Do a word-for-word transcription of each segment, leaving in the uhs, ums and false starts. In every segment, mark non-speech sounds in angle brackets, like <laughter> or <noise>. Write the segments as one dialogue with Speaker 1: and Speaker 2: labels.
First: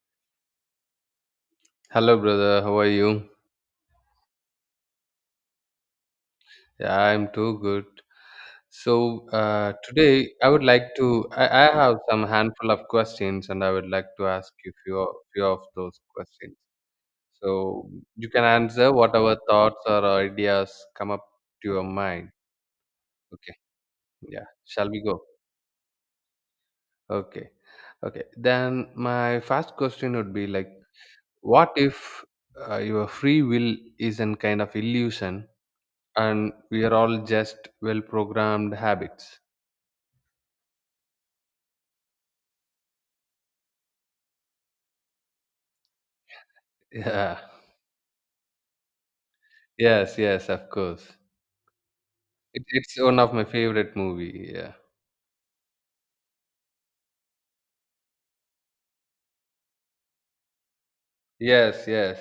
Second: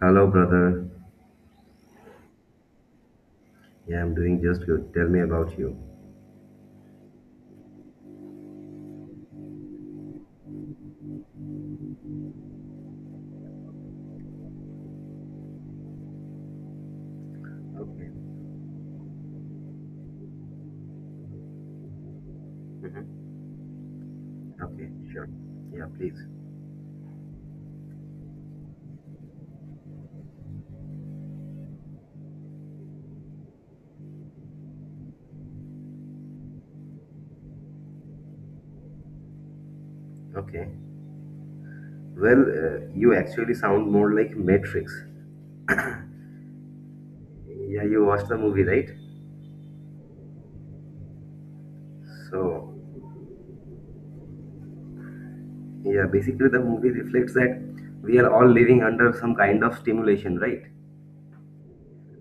Speaker 1: Hello, brother.
Speaker 2: Hello, brother. How are you?
Speaker 1: Yeah, I'm doing just good. Tell me about you.
Speaker 2: Yeah, I'm too good. So uh, today I would like to. I, I have some handful of questions, and I would like to ask you few of- few of those questions. So
Speaker 1: Okay.
Speaker 2: you can answer whatever thoughts or ideas come up to your mind.
Speaker 1: Mhm.
Speaker 2: Okay. Yeah. Shall
Speaker 1: Okay,
Speaker 2: we go?
Speaker 1: sure. Yeah, please.
Speaker 2: Okay. Okay. Then my first question would be like, what if uh, your free will is an kind of illusion and we are all just well programmed habits.
Speaker 1: Okay. Well, uh, you actually sound more like Matrix.
Speaker 2: Yeah,
Speaker 1: Yeah, you watched the movie, right?
Speaker 2: yes, yes of course it,
Speaker 1: So,
Speaker 2: it's one of my favorite movie. Yeah,
Speaker 1: yeah, basically the movie reflects that we are all living under some kind of stimulation, right?
Speaker 2: yes, yes.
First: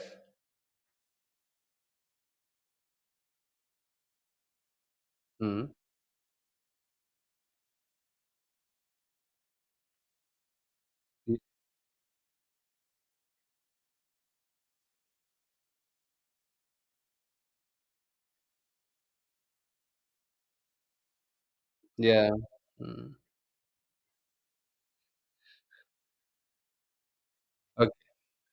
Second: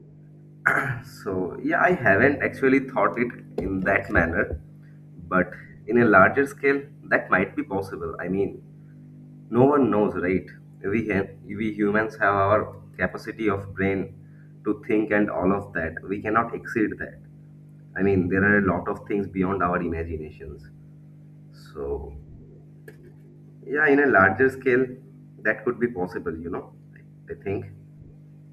Speaker 1: So, yeah, I haven't actually thought it in that manner, but
Speaker 2: Mm,
Speaker 1: in a larger scale, that might be possible. I mean, no one knows, right? We have, we humans have our capacity of brain to think and all of that. We cannot exceed that. I mean, there are a lot of things beyond our imaginations. So,
Speaker 2: yeah. Mm.
Speaker 1: yeah, in a larger scale, that could be possible, you know, I think.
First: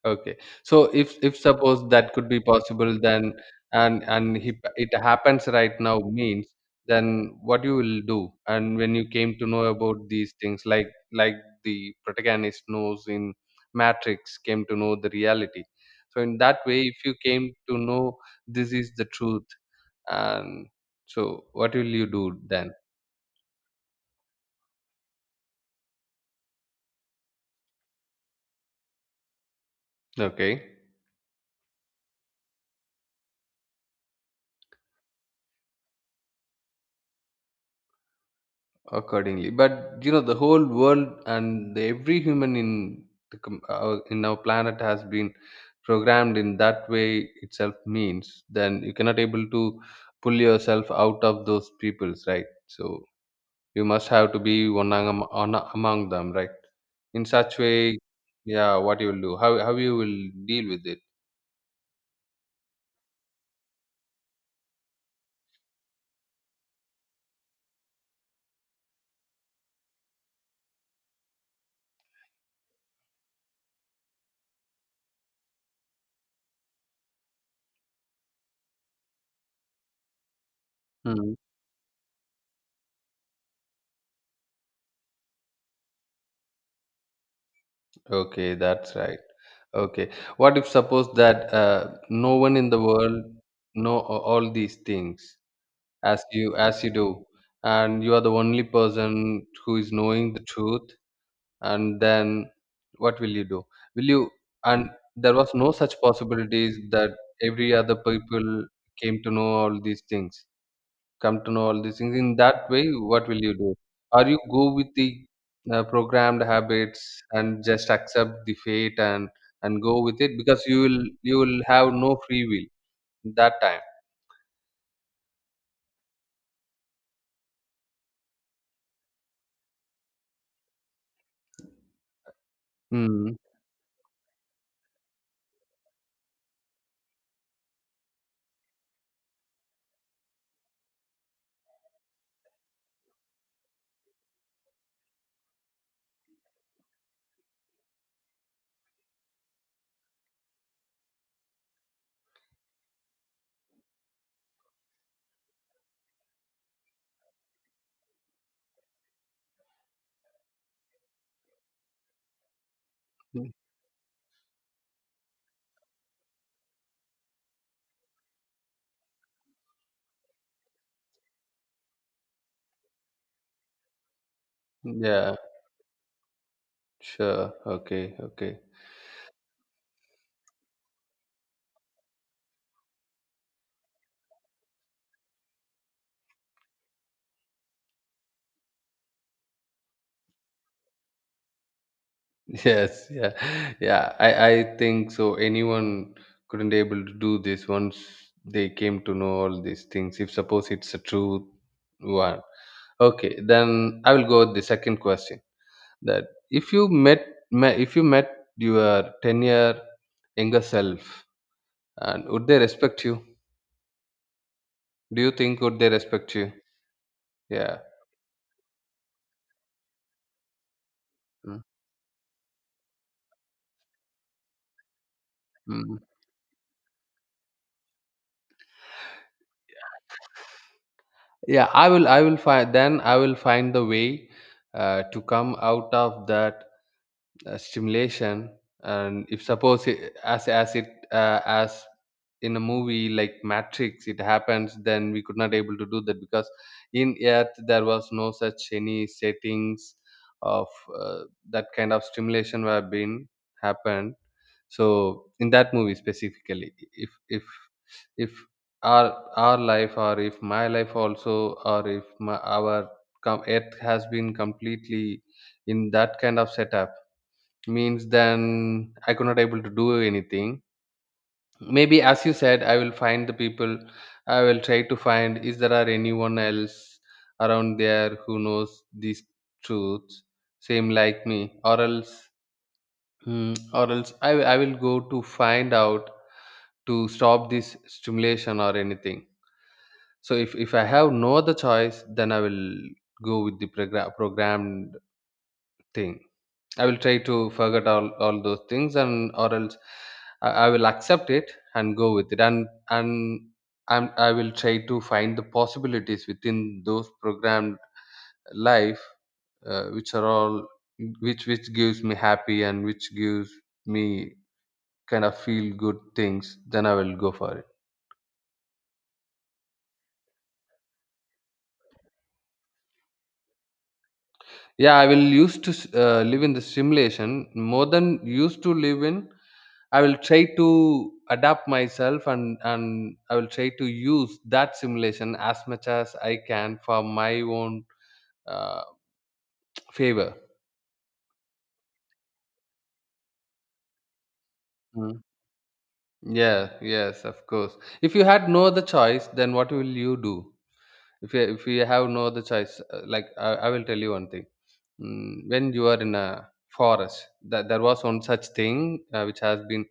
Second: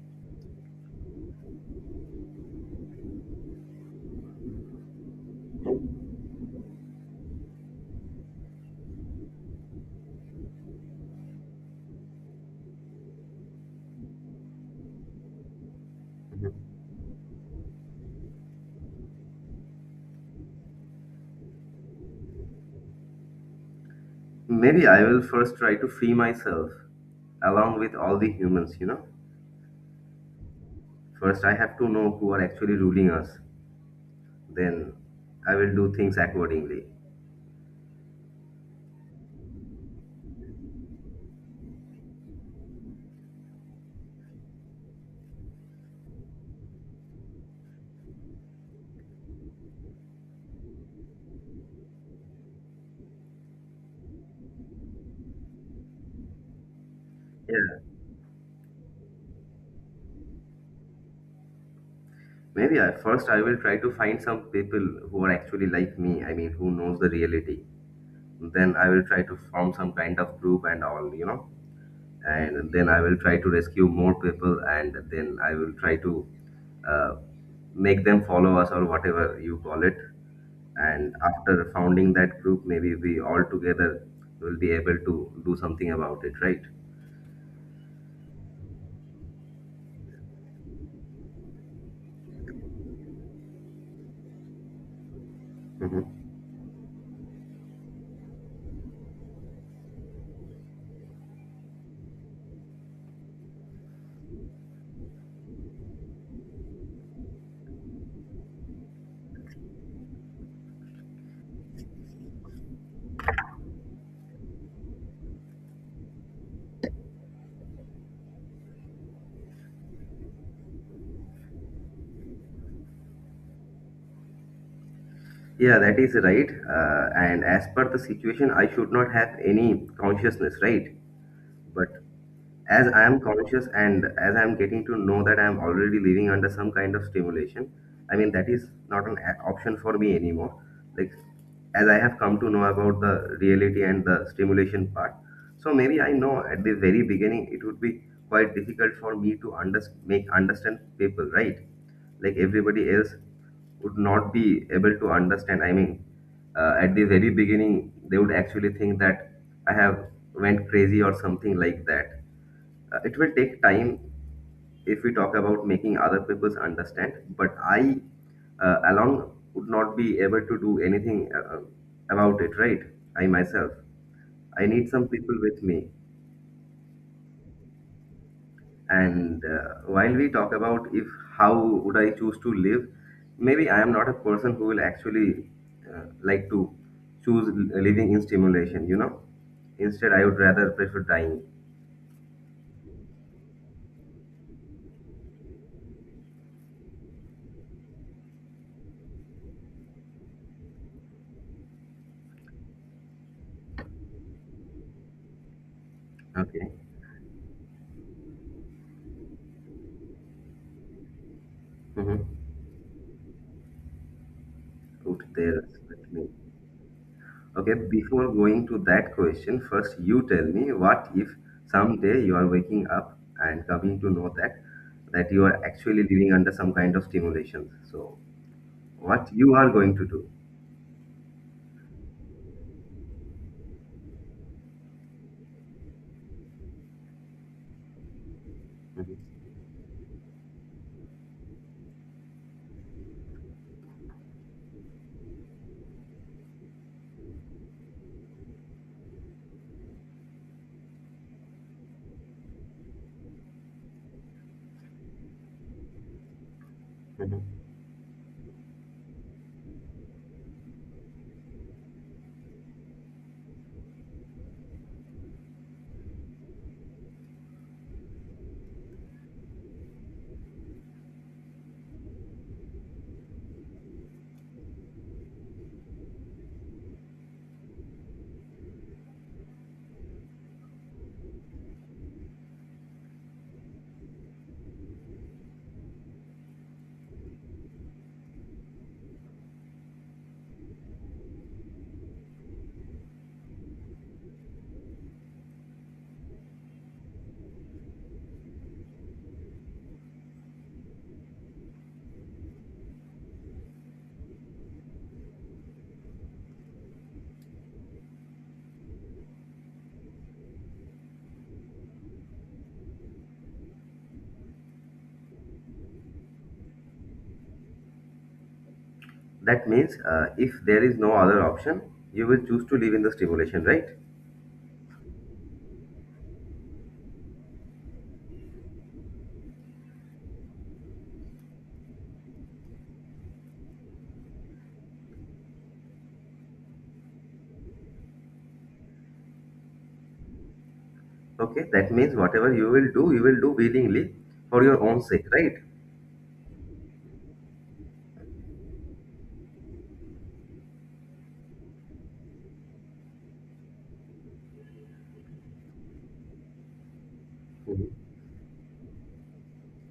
Speaker 2: Okay. So if if suppose that could be possible, then and and he, it happens right now means then what you will do? And when you came to know about these things, like like the protagonist knows in Matrix, came to know the reality. So in that way, if you came to know this is the truth, and so what will you do then?
Speaker 1: Maybe I will first try to free myself along with all the humans, you know.
Speaker 2: Okay.
Speaker 1: First, I have to know who are actually ruling us. Then, I will do things accordingly.
Speaker 2: Accordingly, but you know the whole world and the, every human in the, com- our, in our planet has been programmed in that way itself means then you cannot able to pull yourself out of those peoples, right? So you must have to be one among, on, among them, right? In such way, yeah, what you will do? How, how you will deal with it?
Speaker 1: Maybe I, first I will try to find some people who are actually like me. I mean, who knows the reality. Then I will try to form some kind of group and all, you know. And then I will try to rescue more people, and then I will try to uh, make them follow us or whatever you call it. And
Speaker 2: Hmm.
Speaker 1: after founding that group, maybe we all together will be able to do something about it, right?
Speaker 2: Okay, that's right. Okay. What if suppose that uh, no one in the world know a- all these things
Speaker 1: Mhm.
Speaker 2: as you as you do, and you are the only person who is knowing the truth, and then what will you do? Will you? And there was no such possibilities that every other people came to know all these things, come to know all these things in that way, what will you do? Or you go with the uh, programmed habits and just accept the fate and and go with it, because you will you will have no free will that time.
Speaker 1: Yeah, that is right. Uh, and as per the situation, I should not have any consciousness, right? But as I am
Speaker 2: Mm.
Speaker 1: conscious and as I am getting to know that I am already living under some kind of stimulation, I mean, that is not an a- option for me anymore. Like, as I have come to know about the reality and the stimulation part. So maybe I know at the very beginning it would be quite difficult for me to under- make understand people, right? Like everybody else would not be able to understand. I mean, uh, at the very beginning, they would actually think that I have went crazy or something like that. Uh, it will take time if we talk about making other peoples understand. But I uh, alone would not be able to do anything uh, about it, right? I myself, I need some people
Speaker 2: Yeah.
Speaker 1: with me.
Speaker 2: Sure. Okay. Okay. <laughs>
Speaker 1: And uh, while we talk about if how would I choose to live, maybe I am not a person who will actually uh, like to choose l- living in stimulation, you know. Instead, I would rather prefer dying.
Speaker 2: Yes. Yeah. Yeah. I, I think so. Anyone couldn't able to do this once they came to know all these things. If suppose it's a true one. Okay. Then I will go with the second question. That
Speaker 1: Okay.
Speaker 2: if you met, met if you met your ten year younger self,
Speaker 1: Mm-hmm.
Speaker 2: and would they respect you? Do
Speaker 1: Out
Speaker 2: you think
Speaker 1: there.
Speaker 2: would they
Speaker 1: Let me.
Speaker 2: respect you?
Speaker 1: Okay,
Speaker 2: Yeah.
Speaker 1: before going to that question, first you tell me what if
Speaker 2: Mm,
Speaker 1: someday you are waking up and coming to know that that you are
Speaker 2: mm.
Speaker 1: actually living under some kind of stimulation. So, what you are going to do?
Speaker 2: yeah i will i will find then i will find the way uh, to come out of that uh, stimulation.
Speaker 1: Mhm.
Speaker 2: And if suppose it, as as it uh, as in a movie like Matrix, it happens, then we could not able to do that because in earth there was no such any settings of uh, that kind of stimulation were been happened. So in that movie specifically, if if if our our life, or if my life also, or if my, our com- earth has been completely in that kind of setup means, then I could not able to do anything. Maybe, as you said, I will find the people, I will try to find is there are anyone else around there who knows these truths same like me, or else. Hmm, or else I, I will go to find out to stop this stimulation or anything. So if, if I have no other choice, then I will go with the program programmed thing. I will try to forget all, all those things and or else, I, I will accept it and go with it, and and I'm, I will try to find the possibilities within those programmed life, uh, which are all which which gives me happy and which gives me kind of feel good things. Then I will go for it.
Speaker 1: That means uh, if there is no other option, you will choose to live in the stimulation, right?
Speaker 2: Yeah, I will used to s- uh, live in the simulation more than used to live in. I will try to adapt myself, and and I will try to use that simulation as much as I can for my own uh, favor.
Speaker 1: Okay, that means whatever you will do, you will do willingly for your own
Speaker 2: Mm.
Speaker 1: sake, right?
Speaker 2: Yeah, yes, of course. If you had no other choice, then what will you do? If you, if you have no other choice, uh, like I, I will tell you one thing. Mm, when you are in a forest, that there
Speaker 1: Mm-hmm.
Speaker 2: was one such thing uh, which has been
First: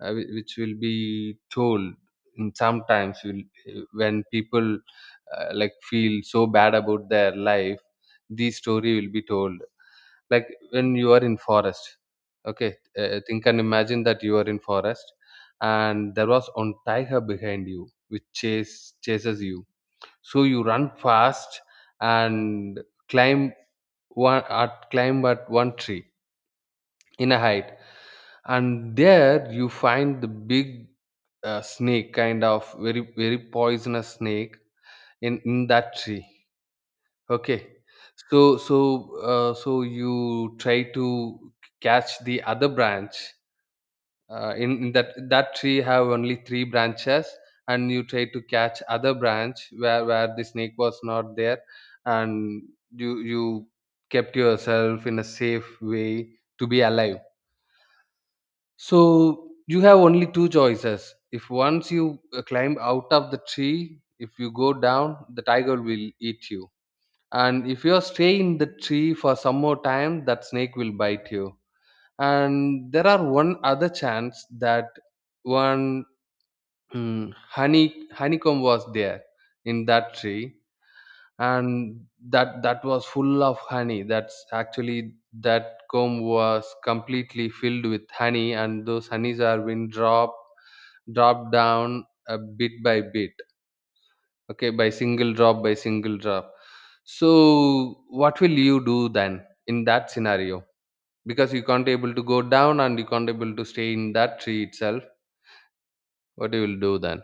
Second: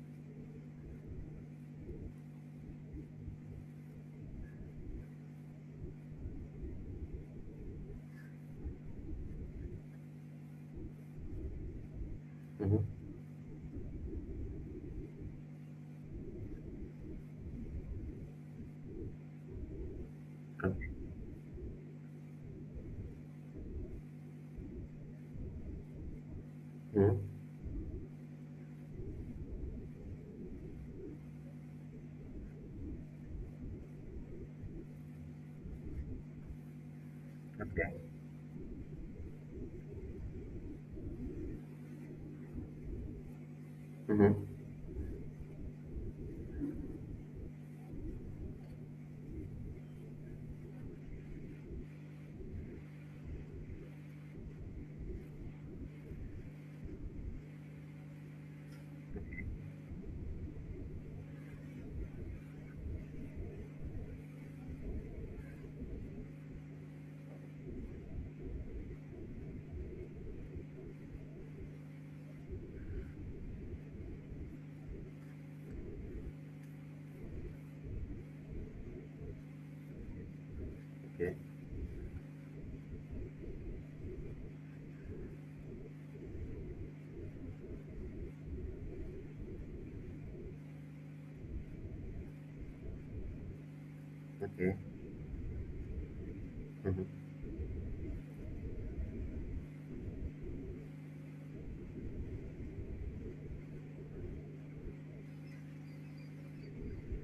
Speaker 2: uh, whi- which will be told in sometimes will, eh, when people uh, like feel so bad about their life, the story will be told like when you are in forest. Okay.
Speaker 1: Mm-hmm.
Speaker 2: Uh, think and imagine that you are in forest, and there was one tiger behind you which chase chases you, so you run fast and climb one at climb at one tree in a height, and there you find the big uh, snake, kind of very very poisonous snake in in that tree. Okay.
Speaker 1: Okay.
Speaker 2: So so, uh, so you try to catch the other branch,
Speaker 1: Mm-hmm. Okay.
Speaker 2: uh, in, in that that tree have only three branches, and you try to catch other branch where where the snake was not there, and you you kept yourself in a safe way to be alive. So you have only two choices. If once you uh, climb out of the tree, if you go down, the tiger will eat you. And if you stay in the tree for some more time, that snake will bite you. And there are one other chance that one, mm, honey honeycomb was there in that tree,
Speaker 1: Mm-hmm. Okay.
Speaker 2: and that that was full of honey. That's actually that comb was completely filled with honey, and those honeys are been dropped drop down a bit by bit. Okay,
Speaker 1: Okay.
Speaker 2: by single drop by single drop.
Speaker 1: Mhm.
Speaker 2: So what will you do then in that scenario? Because you can't able to go down, and you can't able to stay in that tree itself, what you will do then?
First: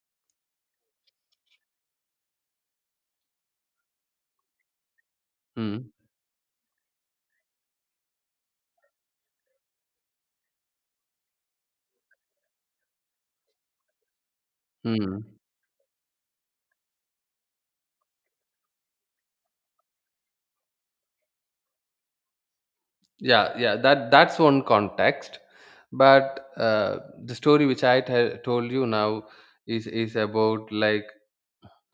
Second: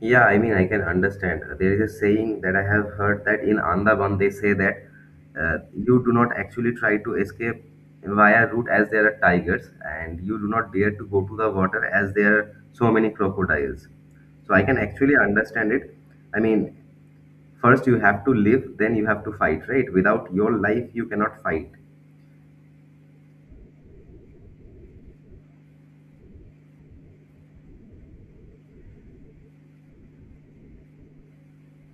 Speaker 1: Yeah, I mean, I can understand. There is a saying that I have heard that in Andaman they say that uh,
Speaker 2: Hmm.
Speaker 1: you do not actually try to escape via route as there are tigers, and you do not dare to go to the water as there are so many crocodiles. So I can actually
Speaker 2: Hmm.
Speaker 1: understand it. I mean, first you have to live, then you have to fight, right? Without your life, you cannot fight.
Speaker 2: Yeah, yeah, that that's one context, but uh, the story which i t- told you now is is about like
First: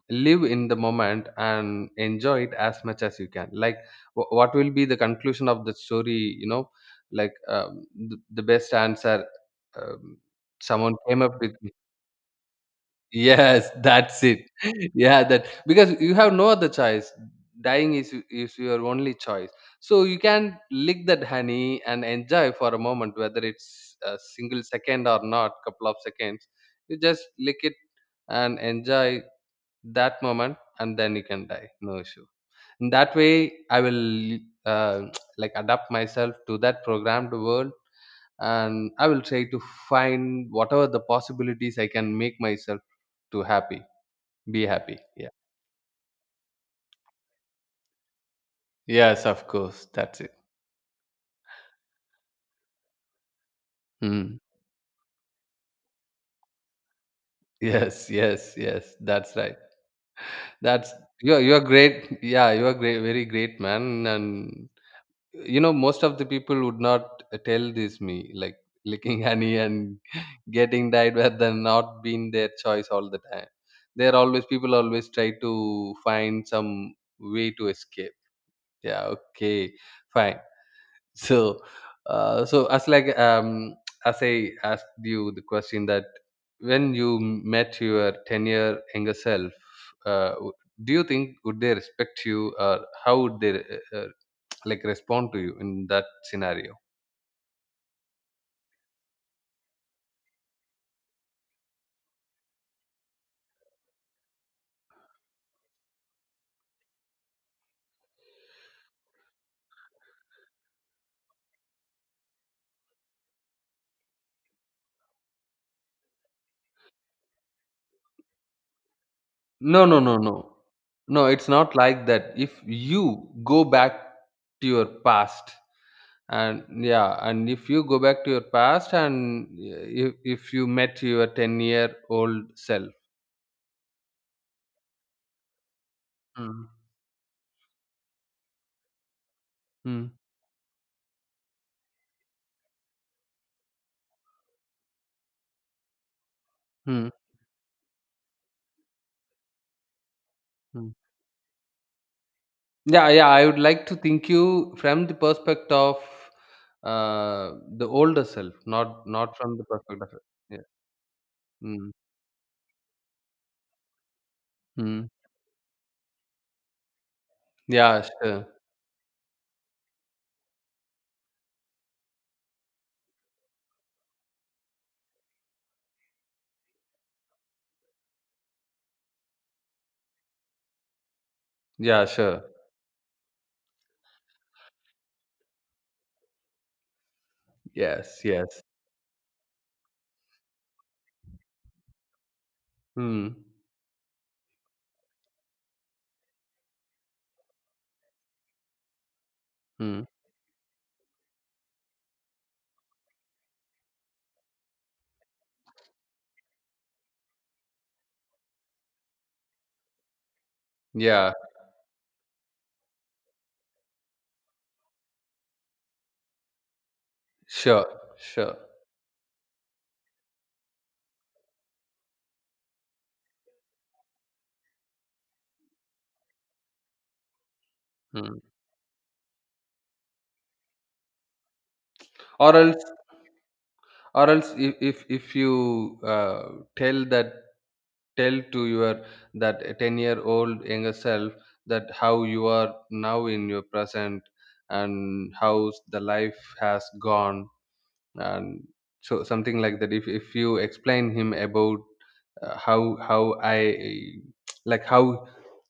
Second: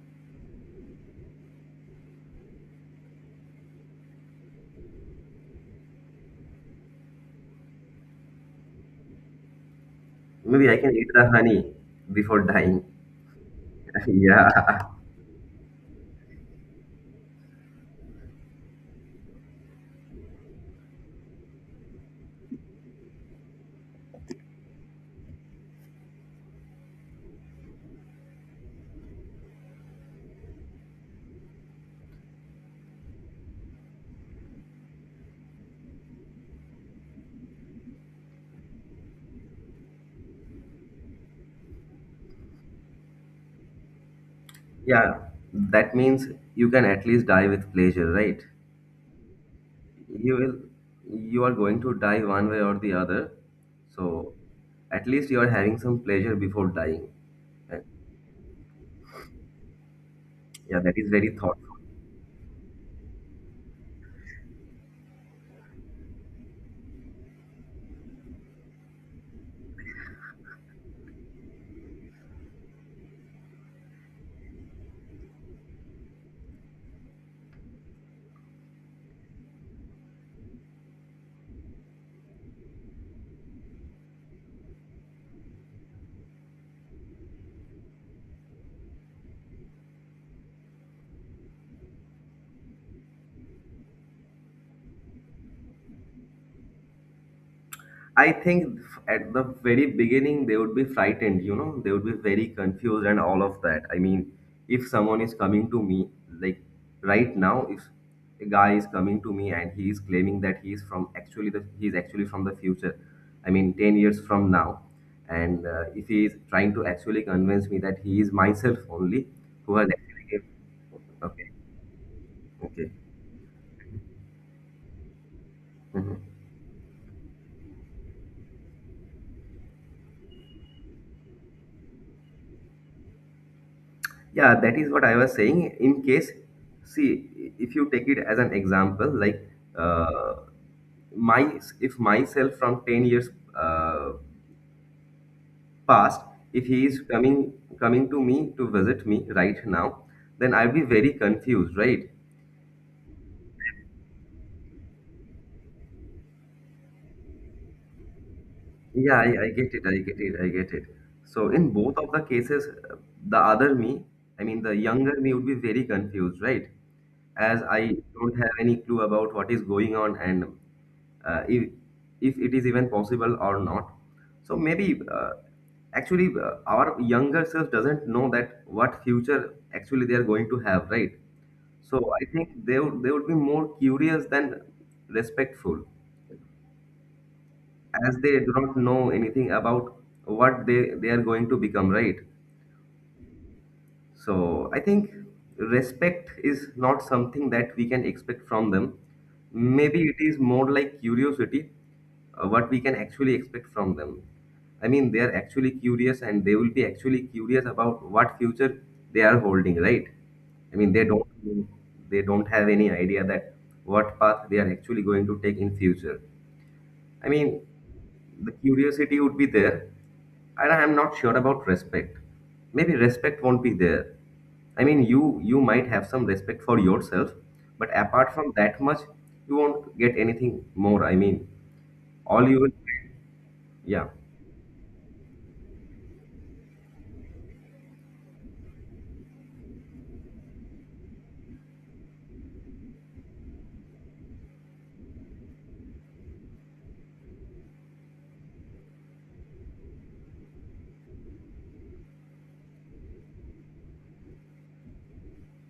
Speaker 2: live in the moment and enjoy it as much as you can. Like wh- what will be the conclusion of the story, you know, like um, the, the best answer, um,
Speaker 1: Maybe I can
Speaker 2: someone
Speaker 1: eat
Speaker 2: came
Speaker 1: the
Speaker 2: up with me.
Speaker 1: honey before dying.
Speaker 2: <laughs> Yes,
Speaker 1: <laughs>
Speaker 2: that's it.
Speaker 1: Yeah,
Speaker 2: <laughs> Yeah, that, because you have no other choice, dying is is your only choice, so you can lick that honey and enjoy for a moment, whether it's a single second or not couple of seconds, you just lick it and enjoy that moment, and then you can die, no issue. In that way, I will uh, <tsk> like adapt myself to that programmed world, and I will try to find whatever the possibilities I can make myself to happy, be happy,
Speaker 1: yeah.
Speaker 2: yeah.
Speaker 1: That means you can at least die with pleasure, right?
Speaker 2: Yes, of course, that's it.
Speaker 1: You will, you are going to die one way or the other, so
Speaker 2: Mm.
Speaker 1: at least you are having some pleasure before dying,
Speaker 2: <laughs>
Speaker 1: and
Speaker 2: Yes, yes, yes, that's right.
Speaker 1: yeah,
Speaker 2: That's
Speaker 1: that is very
Speaker 2: you're you're
Speaker 1: thoughtful.
Speaker 2: great yeah you're great, very great man. And you know most of the people would not tell this me like licking honey and <laughs> getting died where they're not been their choice all the time. They're always People always try to find some way to escape. Yeah, okay, fine. <laughs> So uh, so as like um as I asked you the question, that when you met your ten year younger self, uh, w- do you think would they respect you, or how would they uh, uh, like respond to you in that scenario?
Speaker 1: I think at the very beginning they would be frightened, you know, they would be very confused and all of that. I mean, if someone is coming to me, like right now, if a guy is coming to me and he is claiming that he is from actually the he is actually from the future, I mean, ten years from now, and uh, if he is trying to actually convince me that he is myself only who
Speaker 2: no
Speaker 1: has
Speaker 2: no no
Speaker 1: actually
Speaker 2: no
Speaker 1: given,
Speaker 2: no it's
Speaker 1: okay,
Speaker 2: not like that. If
Speaker 1: okay.
Speaker 2: you go back to your past,
Speaker 1: Mhm.
Speaker 2: and yeah, and if you go back to your past, and yeah, if, if you met your ten year old self.
Speaker 1: Yeah, that is what I was saying. In case,
Speaker 2: Mm,
Speaker 1: see, if you take it as an example, like
Speaker 2: mm,
Speaker 1: uh, my if myself from ten years uh, past, if he is
Speaker 2: mm,
Speaker 1: coming coming to me to visit me right now, then I'll be
Speaker 2: mm.
Speaker 1: very confused, right?
Speaker 2: Yeah, yeah. I would like to think you from the perspective of uh, the older self, not
Speaker 1: Yeah,
Speaker 2: not
Speaker 1: I, I
Speaker 2: from the
Speaker 1: get it. I
Speaker 2: perspective
Speaker 1: get
Speaker 2: of
Speaker 1: it. I
Speaker 2: yeah.
Speaker 1: get it. So in
Speaker 2: Mm,
Speaker 1: both of the cases, uh, the other me, I mean the
Speaker 2: mm.
Speaker 1: younger me would be very confused, right? As I
Speaker 2: Yeah,
Speaker 1: don't
Speaker 2: sure.
Speaker 1: have any clue about what is going on and uh, if if it is even possible or not. So maybe uh, actually uh, our younger self doesn't know that what future actually they are going to have, right?
Speaker 2: Yeah,
Speaker 1: So I
Speaker 2: sure.
Speaker 1: think they would they would be more curious than respectful as
Speaker 2: Yes,
Speaker 1: they do
Speaker 2: yes.
Speaker 1: not know anything about what they they are going to become, right?
Speaker 2: Hmm.
Speaker 1: So I think respect is not something that we can expect from them. Maybe
Speaker 2: Mm.
Speaker 1: it is more like curiosity. Uh, what we can actually expect from them. I mean, they are actually curious and they will be actually curious about what future they are holding, right? I mean they
Speaker 2: Yeah,
Speaker 1: don't they don't have any idea that what path they are actually going to take in future. I mean,
Speaker 2: sure,
Speaker 1: the
Speaker 2: sure.
Speaker 1: curiosity would be there, and I am not sure about respect. Maybe respect won't be there. I mean, you you might have some respect for yourself, but apart
Speaker 2: Hmm.
Speaker 1: from that much, you won't get anything more. I mean, all
Speaker 2: Or
Speaker 1: you will,
Speaker 2: else,
Speaker 1: yeah.
Speaker 2: or else, if if, if you uh, tell that, tell to your that ten year old younger self that how you are now in your present and how the life has gone, and so something like that. if, if you explain him about uh, how how I like how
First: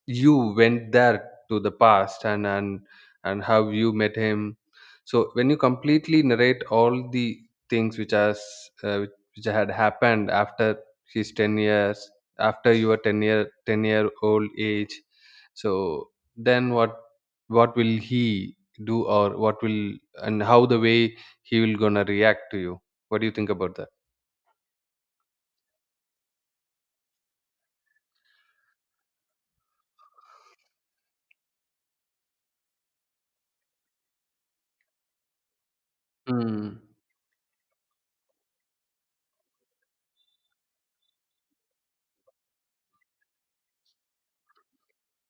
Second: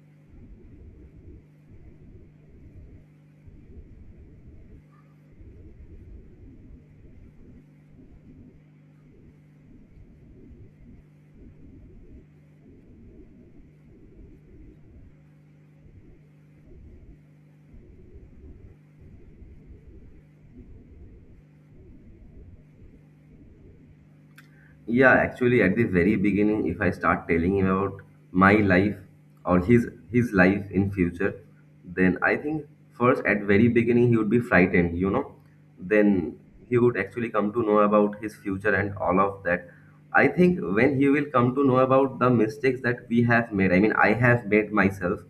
Speaker 2: you went there to the past and and and how you met him. So when you completely narrate all the things which has uh, which had happened after his ten years, after your ten year ten year old age, so then what what will he do, or what will, and how the way he will gonna react to you. What do you think about that?
Speaker 1: Yeah, actually, at the very beginning, if I start telling him about my life or his his life in future, then I think first at very beginning he would be frightened, you know. Then he
Speaker 2: Mm.
Speaker 1: would actually come to know about his future and all of that. I think when he will come to know about the mistakes that we have made, I mean, I have made myself,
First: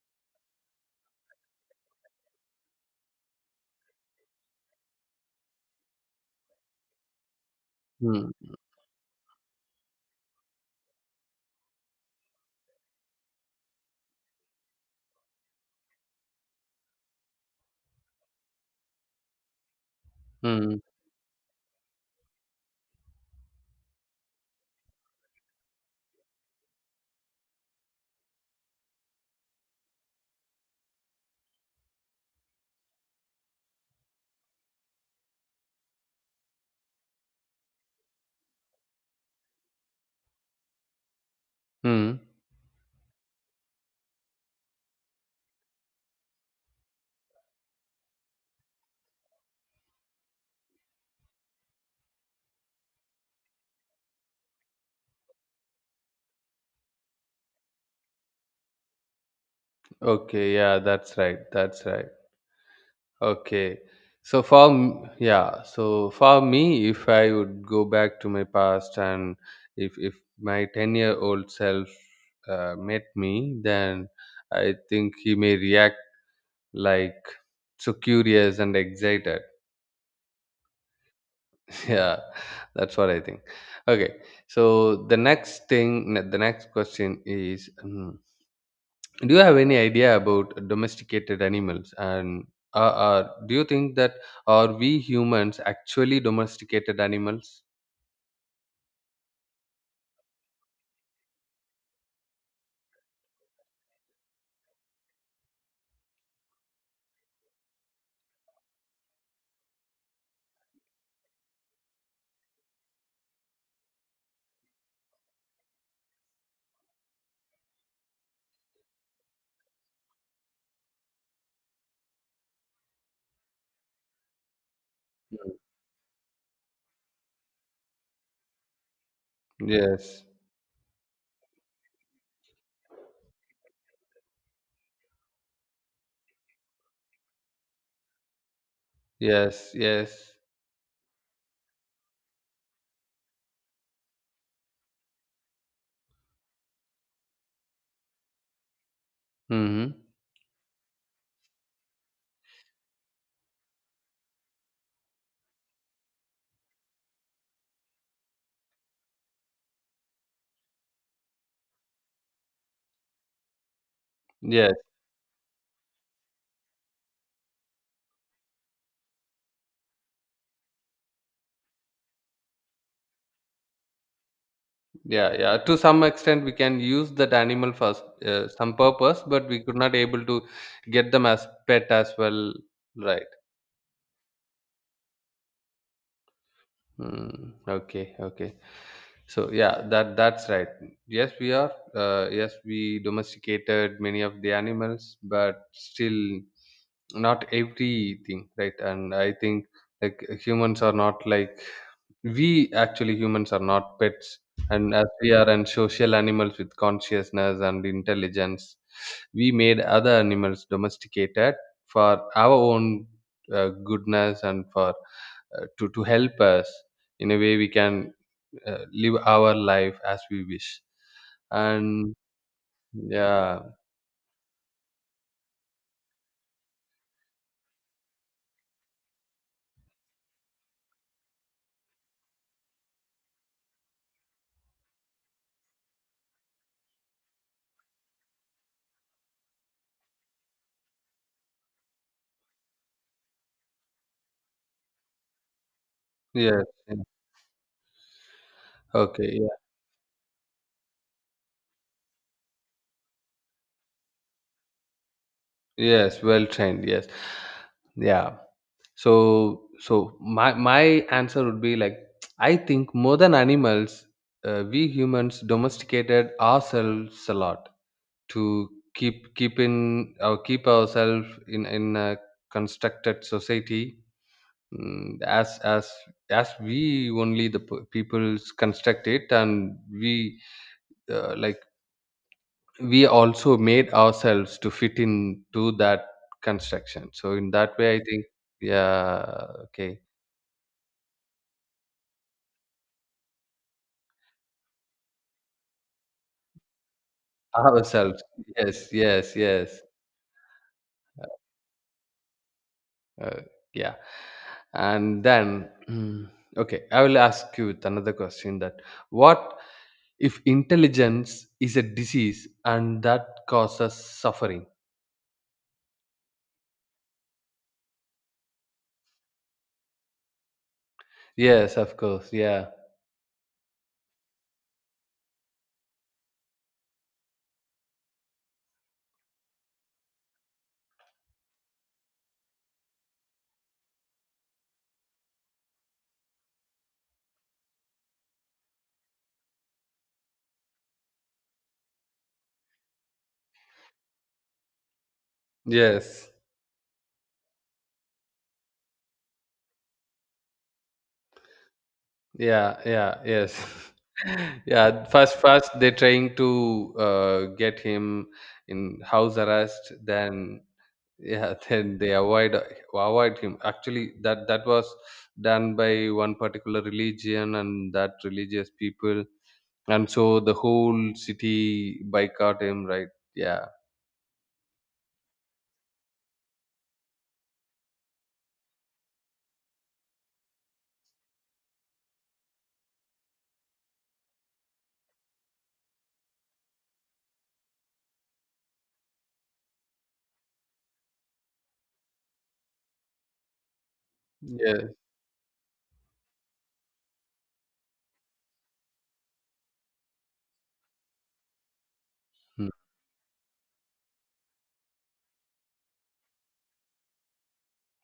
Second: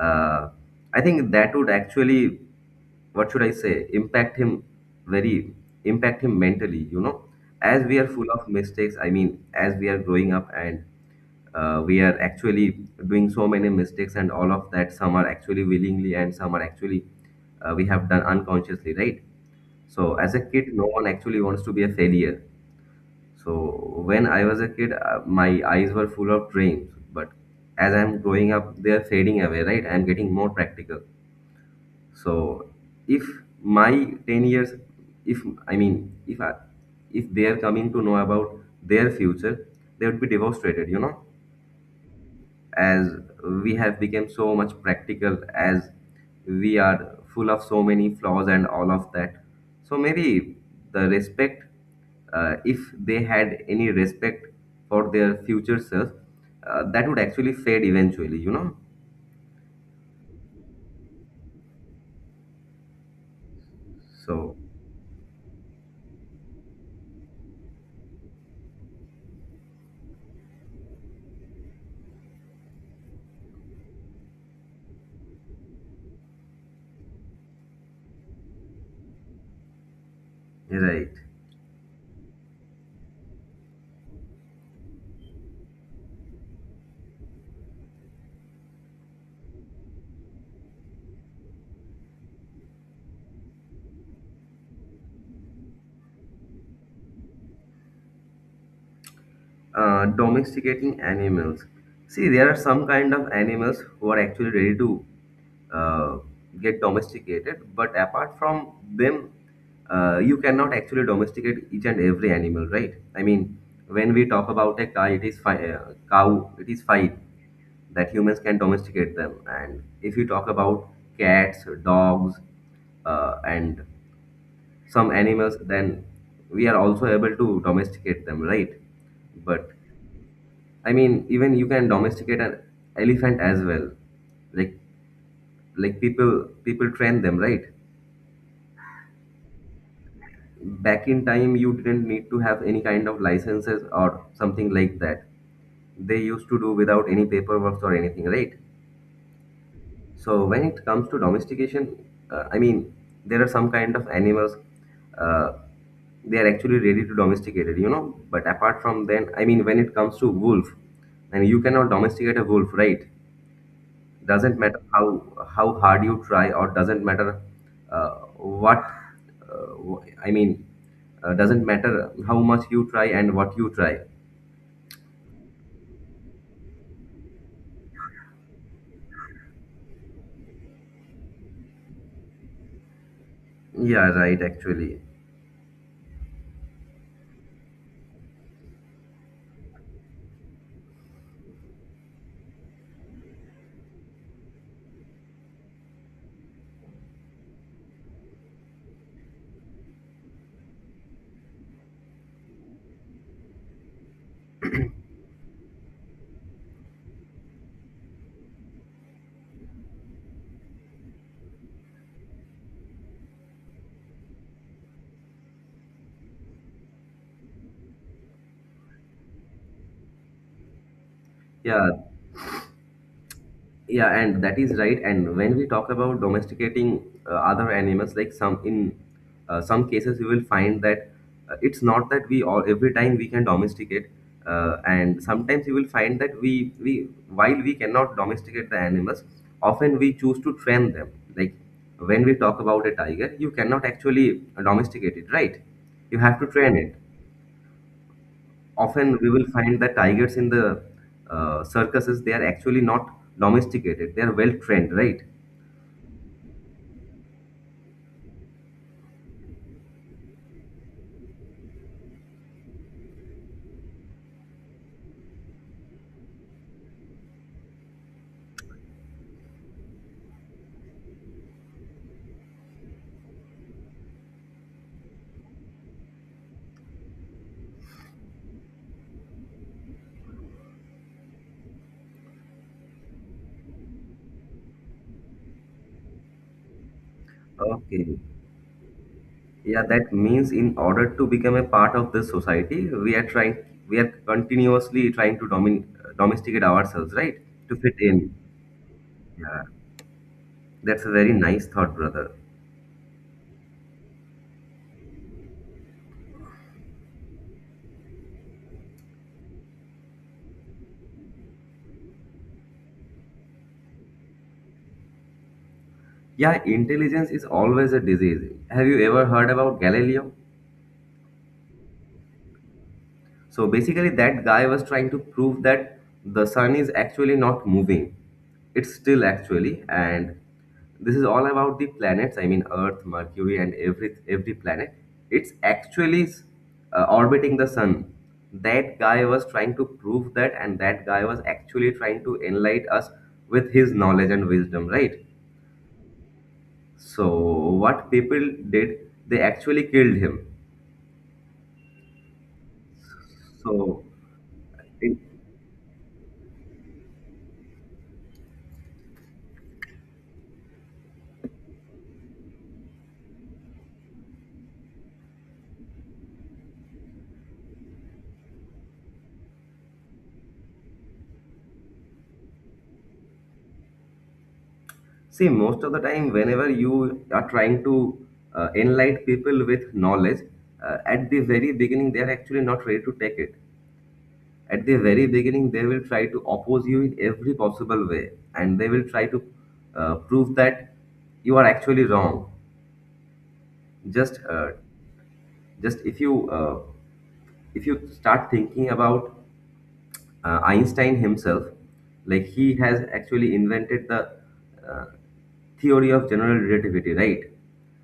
Speaker 1: uh, I think that would actually, what should I say, impact him very, impact him mentally, you know. As we are full of
Speaker 2: Mm.
Speaker 1: mistakes, I mean, as we are growing up and uh, we are actually doing so many mistakes, and all of that, some are actually willingly and some are actually uh, we have done unconsciously, right? So, as a kid,
Speaker 2: Mm.
Speaker 1: no one actually wants to be a failure, so when I was a kid, uh, my eyes were full of dreams, but as I'm growing up, they're fading away, right? I'm getting more practical. So if my ten years, if I mean, if I, if they are coming to know about their future, they would be devastated, you know?
Speaker 2: Mm.
Speaker 1: As we have become so much practical, as we are full of so many flaws and all of that, so maybe the respect, uh, if they had any respect for their future self, uh, that would actually fade eventually, you know,
Speaker 2: Okay, yeah, that's right. That's right. Okay. So
Speaker 1: so
Speaker 2: for m- yeah, so for me, if I would go back to my past and if if my ten-year-old self uh, met me, then I think he may react like so curious and excited.
Speaker 1: right.
Speaker 2: <laughs> Yeah, that's what I think. Okay, so the next thing, the next question is um, do you have any idea about domesticated animals? And uh, uh, do you think that are we humans actually domesticated animals?
Speaker 1: Uh, domesticating animals. See, there are some kind of animals who are actually ready to uh, get domesticated, but apart from them, uh, you cannot actually domesticate each and every animal, right? I mean, when we talk about a cow, it is fi- uh, cow, it is fine that humans can domesticate them, and if you talk about cats, dogs, uh, and some animals, then we are also able to domesticate them, right? But
Speaker 2: Yes,
Speaker 1: I mean, even you can domesticate an elephant as well. Like like people people train them, right?
Speaker 2: yes, yes.
Speaker 1: Back in time, you didn't need to have any kind of licenses or something like that. They used to do without any paperwork or anything, right?
Speaker 2: Mm-hmm.
Speaker 1: So when it comes to domestication, uh, I mean, there are some kind of animals. Uh, they are actually ready to domesticate it, you know. But apart from then, I mean, when it comes to wolf, and you cannot domesticate a wolf, right? Doesn't
Speaker 2: Yes.
Speaker 1: matter how how hard you try, or doesn't matter uh, what uh, wh- I mean. Uh, doesn't matter how much you try and what you try.
Speaker 2: Yeah yeah to some extent we can use that animal for s- uh, some purpose, but we could not able to get them as pet as well, right?
Speaker 1: Yeah, right. Actually,
Speaker 2: Mm, okay, okay. So yeah, that that's right. Yes, we are. Uh, yes, we domesticated many of the animals, but still not everything, right? And I think like humans are not like, we actually humans are not pets, and as we are and social animals with consciousness and intelligence, we made other animals domesticated for our own uh, goodness and for uh, to to help us in a way we can uh, live our life as we wish.
Speaker 1: yeah.
Speaker 2: And yeah.
Speaker 1: Yeah, and that is right. And when we talk about domesticating uh, other animals, like some in uh, some cases, we will find that uh, it's not that we all every time we can domesticate, uh, and sometimes you will find that we we while we cannot domesticate the animals, often we choose to train them. Like when we talk about a tiger, you cannot actually domesticate it, right? You have to
Speaker 2: Yes,
Speaker 1: train it.
Speaker 2: yes.
Speaker 1: Often
Speaker 2: Okay,
Speaker 1: we will
Speaker 2: yeah.
Speaker 1: find that tigers in the uh, circuses they are actually not domesticated; they are well trained, right?
Speaker 2: Yes, well trained, yes. Yeah. So so my my answer would be like, I think more than animals, uh, we humans domesticated ourselves a lot to keep keep in or keep ourselves in in a constructed society, mm, as as as we only the p- peoples construct it, and we, uh, like, we also made ourselves to fit into that construction. So in that way, I
Speaker 1: Okay.
Speaker 2: think, yeah.
Speaker 1: Yeah,
Speaker 2: Okay.
Speaker 1: that means in order to become a part of the society, we are trying, we are continuously trying to domin domesticate ourselves, right? To fit in.
Speaker 2: Ourselves. Yes, yes,
Speaker 1: Yeah,
Speaker 2: yes.
Speaker 1: that's a very nice thought, brother.
Speaker 2: Uh, yeah. And then, mm, okay, I will ask you with another question: that what if intelligence is a disease and that causes suffering?
Speaker 1: Yeah, intelligence is always a disease. Have you ever heard about Galileo?
Speaker 2: Yes, of course. Yeah.
Speaker 1: So basically, that guy was trying to prove that the sun is actually not moving. It's still actually, and this is all about the planets. I mean, Earth, Mercury, and every every planet. It's actually uh, orbiting the sun. That guy was trying to prove that, and that guy was actually trying to enlighten us with his knowledge and wisdom, right?
Speaker 2: Yes.
Speaker 1: So what people did, they actually killed him.
Speaker 2: Yeah. Yeah. Yes.
Speaker 1: So
Speaker 2: <laughs> Yeah. First, first they're trying to uh, get him in house arrest. Then, yeah. <laughs> Then they avoid, avoid him. Actually, that that was done by one particular religion and that religious people, and so the whole city boycott him, right? Yeah.
Speaker 1: see, most of the time, whenever you are trying to uh, enlighten people with knowledge, uh, at the very beginning, they are actually not ready to take it. At the very beginning, they will try to oppose you in every possible way, and they will try to uh, prove that you are actually wrong. Just, uh,
Speaker 2: Yeah.
Speaker 1: just if you uh, if you start thinking about uh, Einstein himself, like
Speaker 2: Hmm.
Speaker 1: he has actually invented the uh, theory of general relativity, right?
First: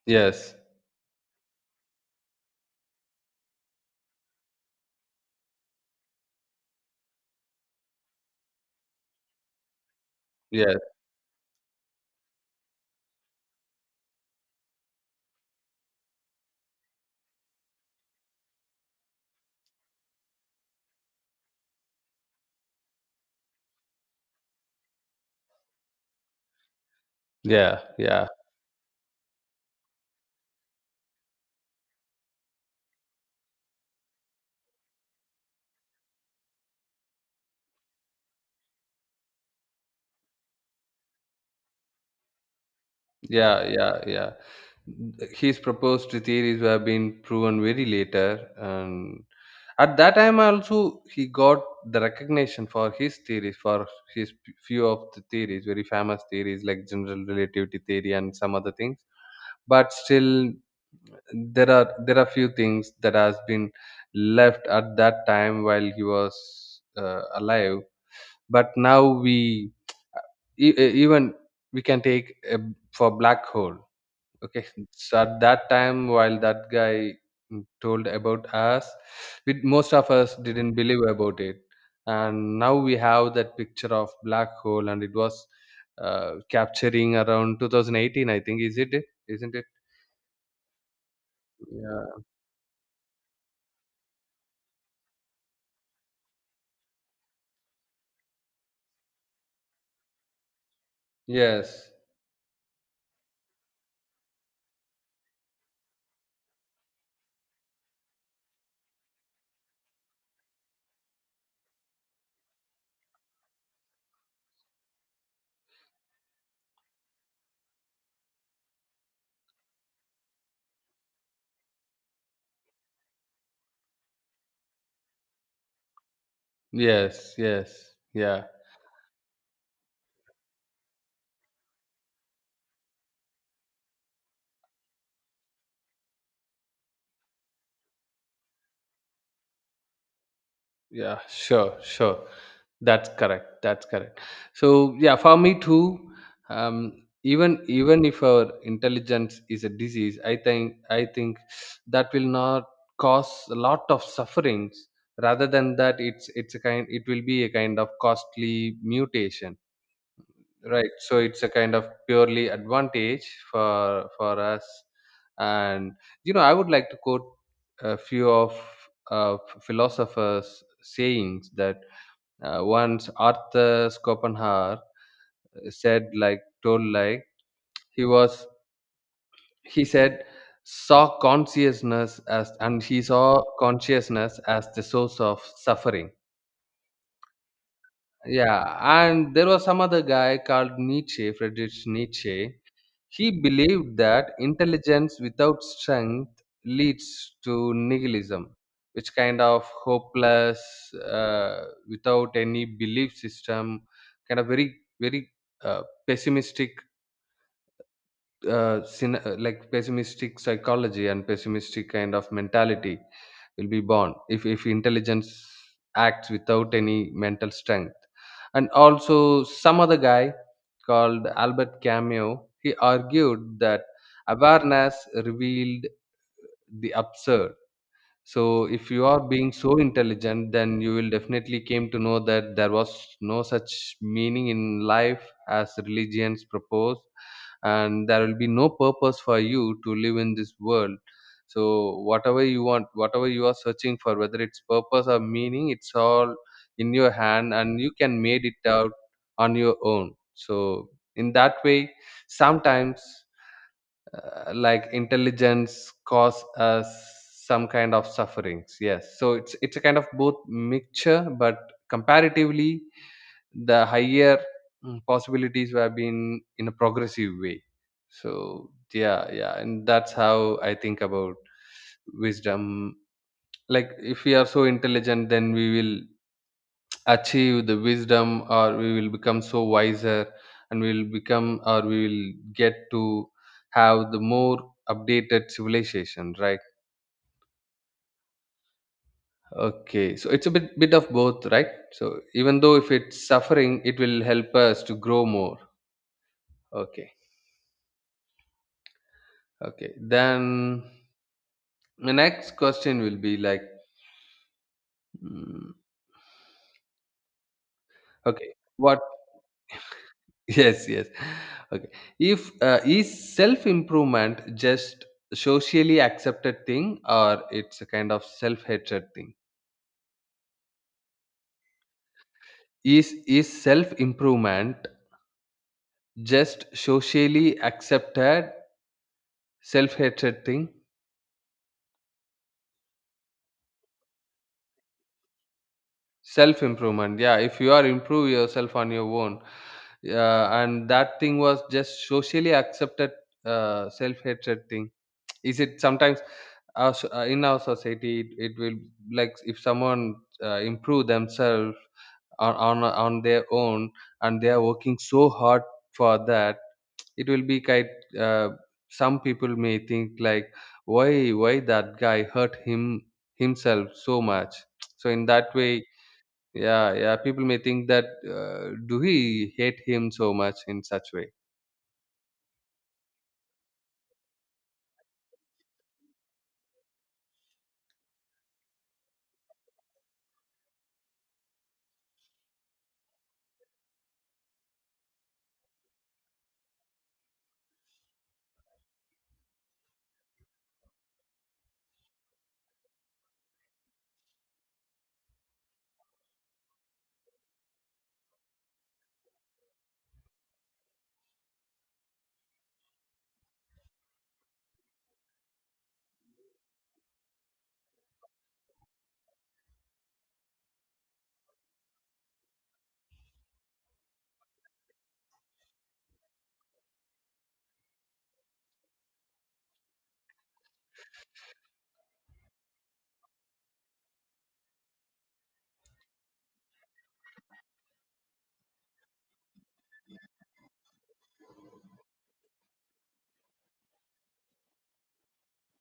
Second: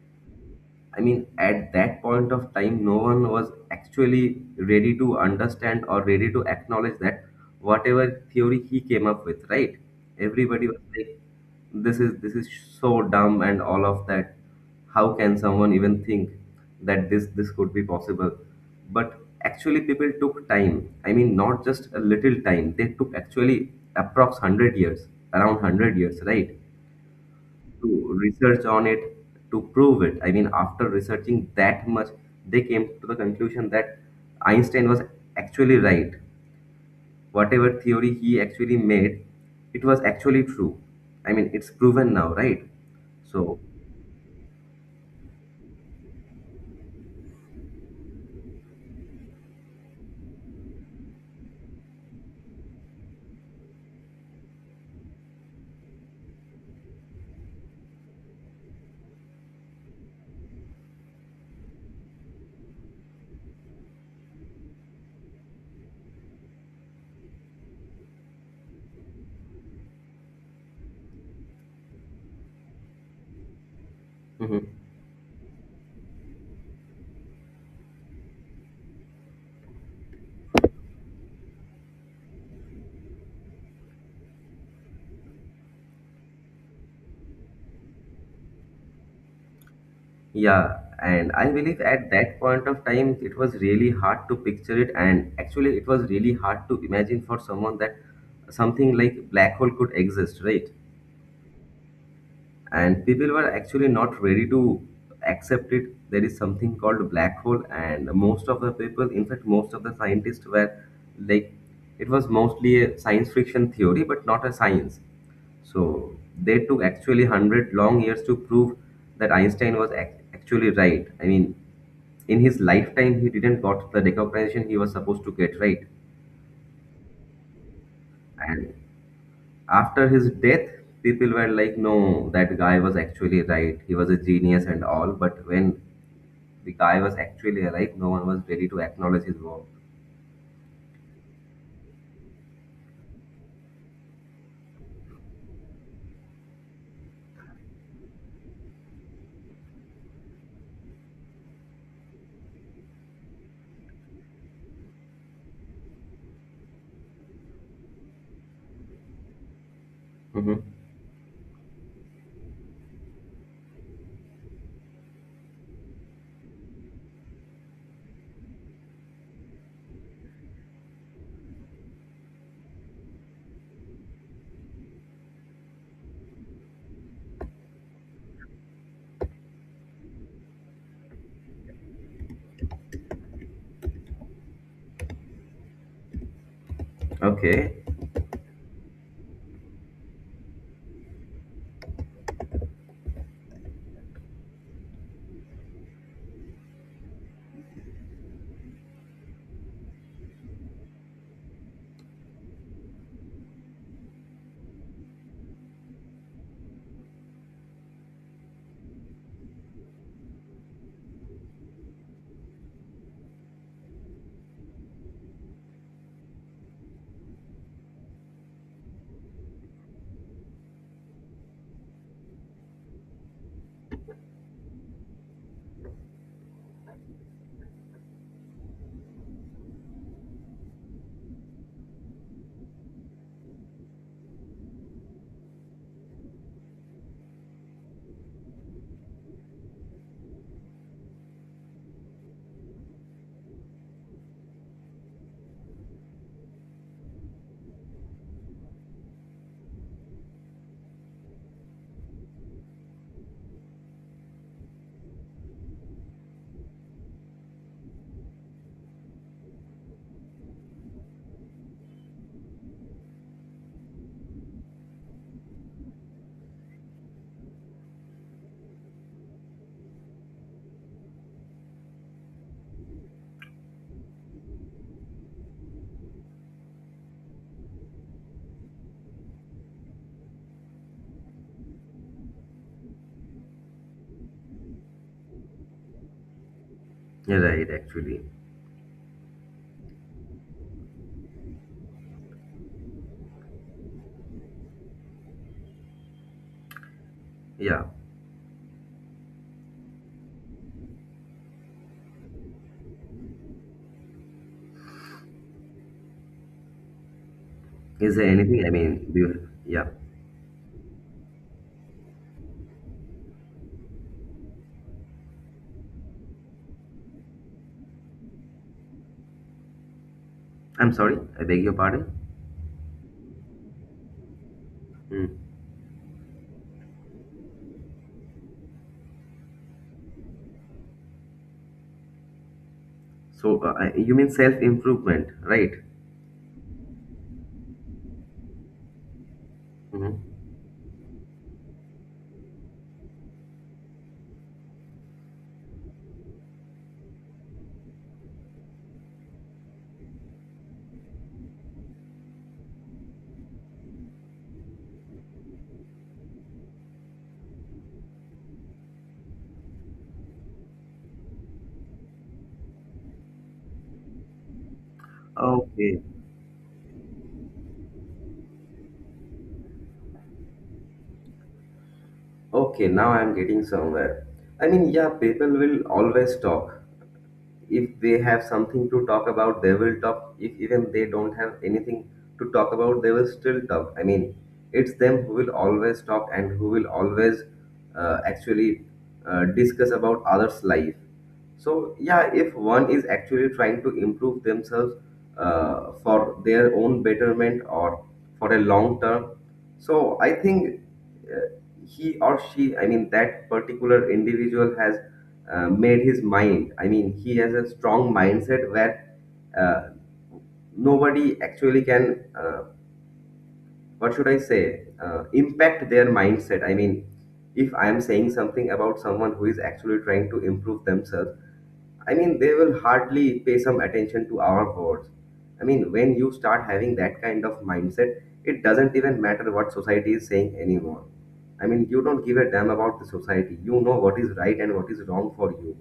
Speaker 2: Yes.
Speaker 1: I mean, at that point of time, no one was actually ready to understand or ready to acknowledge that whatever theory he came up with, right? Everybody
Speaker 2: Yes.
Speaker 1: was like, this is this is so dumb and all of that. How can someone even think that this this could be possible? But actually people took time. I mean, not just a little time. They took actually approx one hundred years, around one hundred years, right?
Speaker 2: Yeah.
Speaker 1: To
Speaker 2: Yeah.
Speaker 1: research on it, to prove it. I mean, after researching that much, they came to the conclusion that Einstein was actually right. Whatever theory he actually made, it was actually true. I mean, it's proven now, right? So,
Speaker 2: Yeah, yeah, yeah. His proposed theories were being proven very later, and at that time also he got the recognition for his theories, for his p- few of the theories, very famous theories like general relativity theory and some other things. But still, there are there are few things that has been left at that time while he was uh, alive. But now we, e- e- even we can take, uh, for black hole. Okay,
Speaker 1: mhm.
Speaker 2: so at that time, while that guy, mm, told about us, we, most of us didn't believe about it, and now we have that picture of black hole, and it was uh, capturing around two thousand eighteen, I think. Is it? Isn't it?
Speaker 1: Yeah, and I believe at
Speaker 2: Yeah.
Speaker 1: that point of time, it was really hard to picture it, and actually, it was really hard to imagine for someone that something like black hole could exist, right?
Speaker 2: Yes.
Speaker 1: And people were actually not ready to accept it. There is something called black hole, and most of the people, in fact most of the scientists, were like it was mostly a science fiction theory but not a science. So they took actually one hundred long years to prove that Einstein was ac- actually right. I mean, in his lifetime he didn't got the recognition he was supposed to get, right?
Speaker 2: Yes. Yes. Yeah.
Speaker 1: And after his death people were like, no, that guy was actually right, he was a genius and all. But when the guy was actually alive, no one was ready to acknowledge his work.
Speaker 2: Yeah, sure, sure. That's correct. That's correct. So yeah, for me too. Um, even even if our intelligence is a disease, I think I think that will not cause a lot of sufferings. Rather than that, it's it's a kind. It will be a kind of costly mutation,
Speaker 1: Hmm.
Speaker 2: right? So it's a kind of purely advantage for for us And you know, I would like to quote a few of uh, philosophers sayings that, uh, once Arthur Schopenhauer said like, told like, he was he said saw consciousness as, and he saw consciousness as the source of suffering.
Speaker 1: Okay.
Speaker 2: Yeah, and there was some other guy called Nietzsche, Friedrich Nietzsche. He believed that intelligence without strength leads to nihilism, which kind of hopeless, uh, without any belief system, kind of very, very, uh, pessimistic, uh, syn- uh, like pessimistic psychology and pessimistic kind of mentality will be born if, if intelligence acts without any mental strength. And also some other guy called Albert Camus, he argued that awareness revealed the absurd. So if you are being so intelligent, then you will definitely came to know that there was no such meaning in life as religions propose, and there will be no purpose for you to live in this world. So whatever you want, whatever you are searching for, whether it's purpose or meaning, it's all in your hand, and you can made it out on your own. So in that way, sometimes, uh, like, intelligence cause us some kind of sufferings, yes. So it's it's a kind of both mixture, but comparatively the higher, mm, possibilities have been in a progressive way. So yeah, yeah. And that's how I think about wisdom, like if we are so intelligent, then we will achieve the wisdom, or we will become so wiser, and we will become, or we will get to have the more updated civilization, right?
Speaker 1: You're right. Actually,
Speaker 2: Okay, so it's a bit bit of both, right? So even though if it's suffering, it will help us to grow more. Okay.
Speaker 1: yeah.
Speaker 2: Okay, then the next question will be like, mm,
Speaker 1: Is there
Speaker 2: okay,
Speaker 1: anything? I
Speaker 2: what,
Speaker 1: mean, do you, yeah.
Speaker 2: yes yes, okay, if, uh, is self improvement just socially accepted thing, or it's a kind of self hatred thing?
Speaker 1: I'm sorry. I beg your pardon.
Speaker 2: Is is self improvement
Speaker 1: Mm.
Speaker 2: just socially accepted self hatred thing?
Speaker 1: So uh, I- you mean self improvement, right?
Speaker 2: Self improvement, yeah. If you are improve yourself on your own,
Speaker 1: Hmm.
Speaker 2: uh, and that thing was just socially accepted, uh, self hatred thing. Is it sometimes us, uh, in our society, it, it will, like if someone, uh, improve themselves on, on on their own, and they are working so hard for that, it will be kind, uh, some people may think like, why why that guy hurt him, himself so much. So in that way,
Speaker 1: Okay.
Speaker 2: yeah, yeah, people may think that, uh, do he hate him so much in such way.
Speaker 1: Okay. Now I'm getting somewhere. I mean, yeah. People will always talk. If they have something to talk about they will talk. If even they don't have anything to talk about they will still talk. I mean, it's them who will always talk and who will always uh, actually uh, discuss about others life. So yeah, if one is actually trying to improve themselves uh, for their own betterment or for a long term, so I think uh, he or she, I mean that particular individual has uh, made his mind. I mean, he has a strong mindset where uh, nobody actually can, uh, what should I say, uh, impact their mindset. I mean, if I am saying something about someone who is actually trying to improve themselves, I mean, they will hardly pay some attention to our words. I mean, when you start having that kind of mindset, it doesn't even matter what society is saying anymore. I mean, you don't give a damn about the society. You know what is right and what is wrong for you.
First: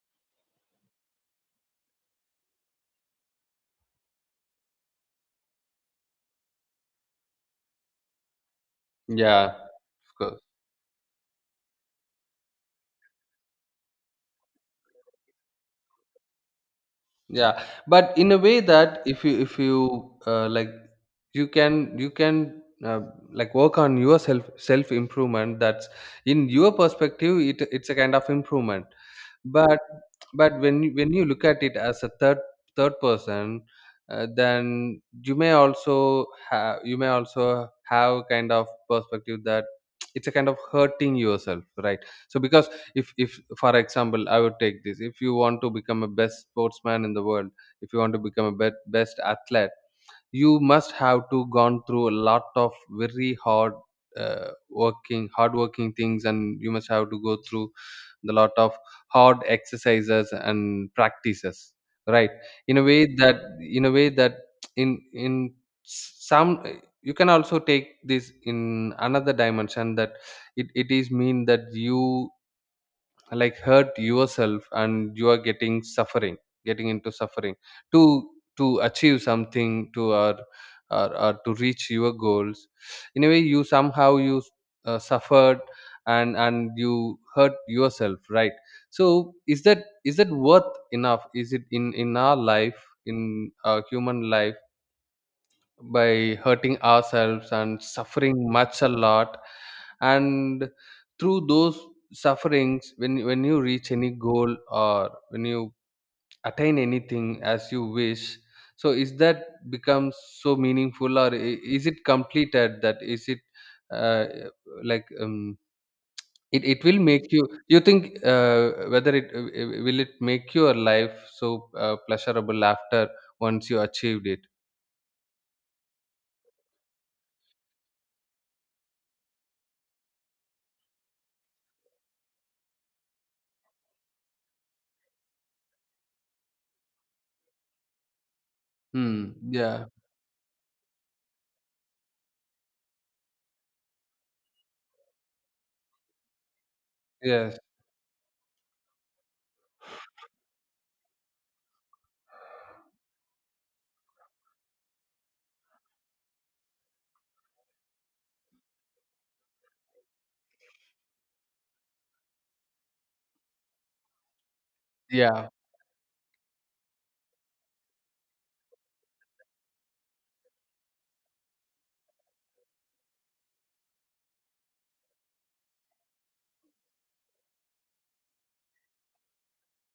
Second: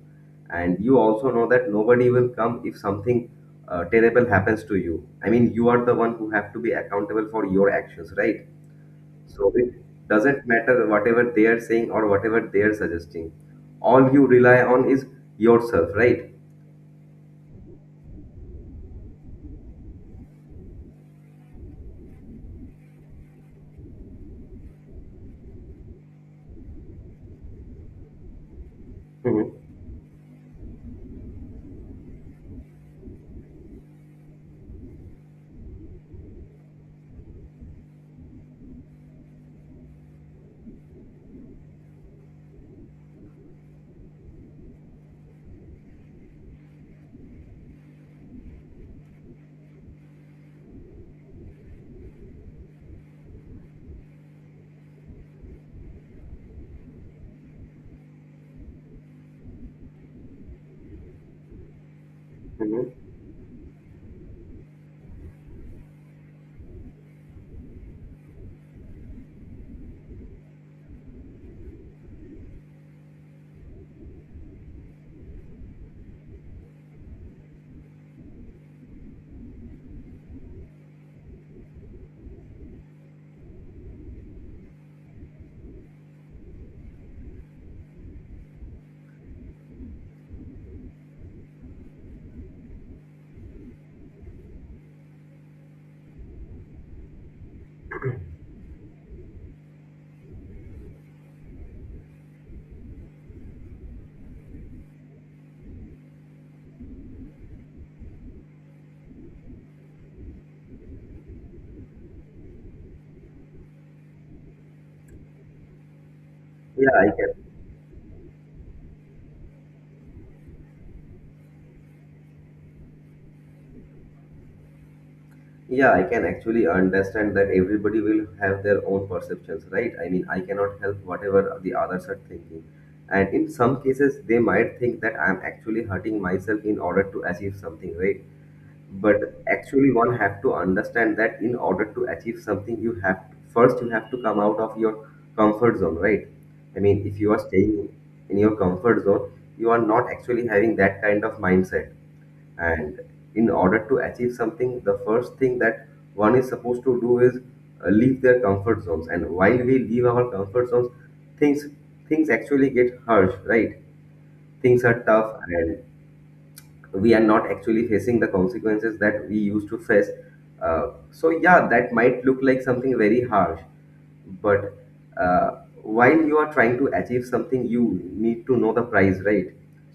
Speaker 1: And you also know that nobody will come if something uh, terrible happens to you. I mean, you are the one who have to be accountable for your actions, right? So
Speaker 2: Yeah,
Speaker 1: it
Speaker 2: of course.
Speaker 1: doesn't matter whatever they are saying or whatever they are suggesting. All you rely on is yourself, right?
Speaker 2: Yeah, but in a way that, if you if you uh, like, you can you can uh, like, work on your self self improvement, that's in your perspective. It it's a kind of improvement.
Speaker 1: Mm-hmm.
Speaker 2: but but when you, when you look at it as a third third person, uh, then you may also have, you may also have kind of perspective that <tsk> it's a kind of hurting yourself, right? So because, if if for example, I would take this, if you want to become a best sportsman in the world, if you want to become a bet, best athlete, you must have to gone through a lot of very hard, uh, working hard working things, and you must have to go through the lot of hard exercises and practices, right? In a
Speaker 1: Mm-hmm.
Speaker 2: way that, in a way that, in in some, you can also take this in another dimension that it, it is mean that you, like, hurt yourself and you are getting suffering, getting into suffering, to to achieve something, to, or, or, or to reach your goals. In a way, you somehow you, uh, suffered, and and you hurt yourself, right? So is that, is that worth enough? Is it in in our life, in our human life, by hurting ourselves and suffering much a lot, and through those sufferings, when when you reach any goal, or when you attain anything as you wish, so is that becomes so meaningful? Or i- is it completed, that, is it, uh, like, um, it, it
Speaker 1: Yeah,
Speaker 2: will
Speaker 1: I
Speaker 2: make you,
Speaker 1: can.
Speaker 2: you think, uh, whether it uh, uh, will it make your life so, uh, pleasurable after once you achieved it?
Speaker 1: Yeah, I can actually understand that everybody will have their own perceptions, right? I mean, I cannot help whatever the others are thinking. And in some cases, they might think that I'm actually hurting myself in order to achieve something, right?
Speaker 2: Hmm.
Speaker 1: But
Speaker 2: Yeah.
Speaker 1: actually, one have to understand that in order to achieve something, you have first you have to come out of your comfort zone, right? I mean, if you are
Speaker 2: Yes.
Speaker 1: staying in your comfort zone, you are not actually having that kind of mindset. And in order to achieve something, the first thing that one is supposed to do is uh, leave their comfort zones. And while we leave our comfort zones, things things actually get harsh, right? Things are tough,
Speaker 2: Yeah.
Speaker 1: and we are not actually facing the consequences that we used to face. Uh, so yeah, that might look like something very harsh, but uh, while you are trying to achieve something, you need to know the price, right?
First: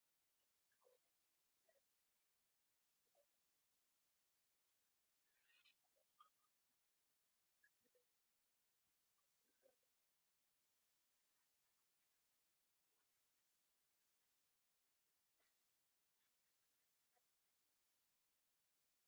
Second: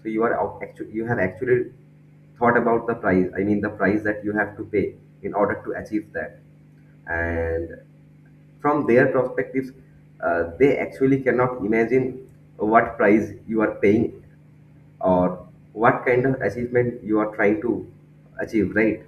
Speaker 1: So you are actually you have actually thought about the price. I mean the price that you have to pay in order to achieve that. And from their perspectives, uh, they actually cannot imagine what price you are paying or what kind of achievement you are trying to achieve, right?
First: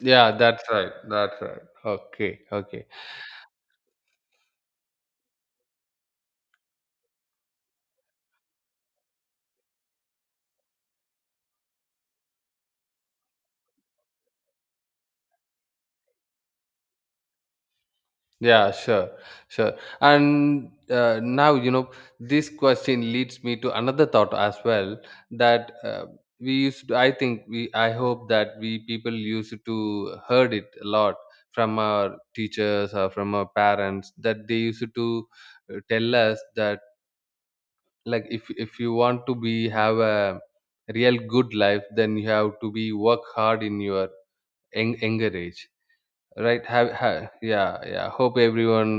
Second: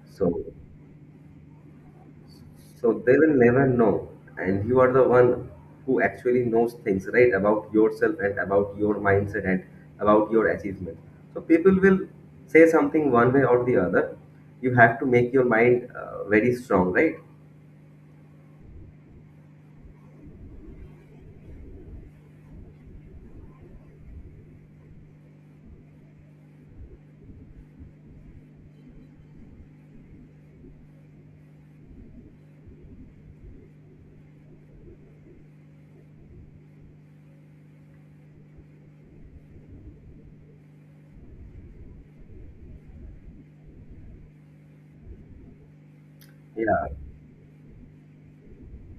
Speaker 2: Yeah,
Speaker 1: So,
Speaker 2: that's right. That's right. Okay, okay.
Speaker 1: so they will never know, and you are the one who actually knows things, right, about yourself and about your mindset and about your achievement. So people will say something one way or the other. You have to make your mind uh, very strong, right?
Speaker 2: Yeah, sure, sure. And uh, now, you know, this question leads me to another thought as well, that uh, we used to, I think we, I hope that we people used to heard it a lot from our teachers or from our parents, that they used to uh, tell us that, like, if if you want to be have a real good life, then you have to be work hard in your young, younger age, right?
Speaker 1: Yeah,
Speaker 2: have, have yeah, yeah, hope everyone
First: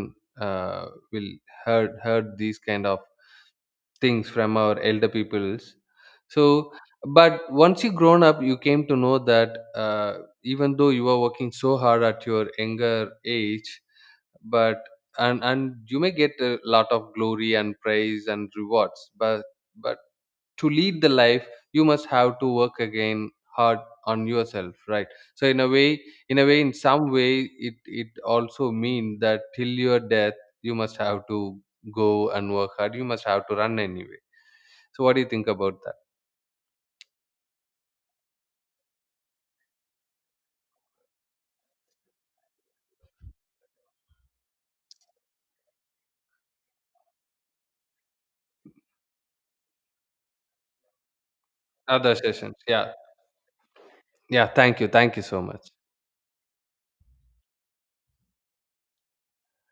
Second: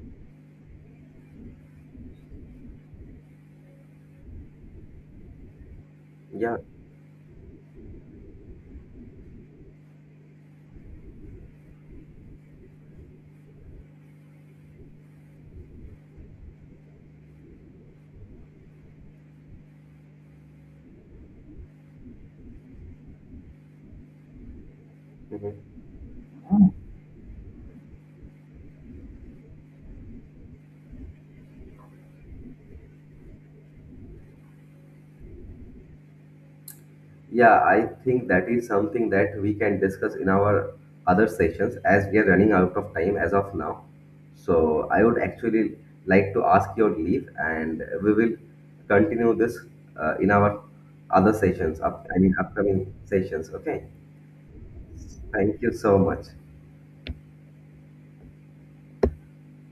Speaker 2: uh, will heard heard these kind of things from our elder peoples.
Speaker 1: yeah.
Speaker 2: So, but once you grown up, you came to know that, uh, even though you are working so hard at your younger age, but, and and you may get a lot of glory and praise and rewards, but but to lead the life, you must have to work again hard on yourself, right? So in a
Speaker 1: Mhm.
Speaker 2: way, in a way, in some way, it it also means that till your death you must have to go and work hard, you must have to run anyway. So what do you think about that?
Speaker 1: Yeah, I think that is something that we can discuss in our other sessions as we are running out of time as of now. So I would actually like to ask your leave, and we will continue this uh, in our other sessions, up,
Speaker 2: Other
Speaker 1: I mean
Speaker 2: sessions, yeah.
Speaker 1: upcoming sessions. Okay.
Speaker 2: Yeah, thank you, thank you so
Speaker 1: Thank
Speaker 2: much.
Speaker 1: you so much.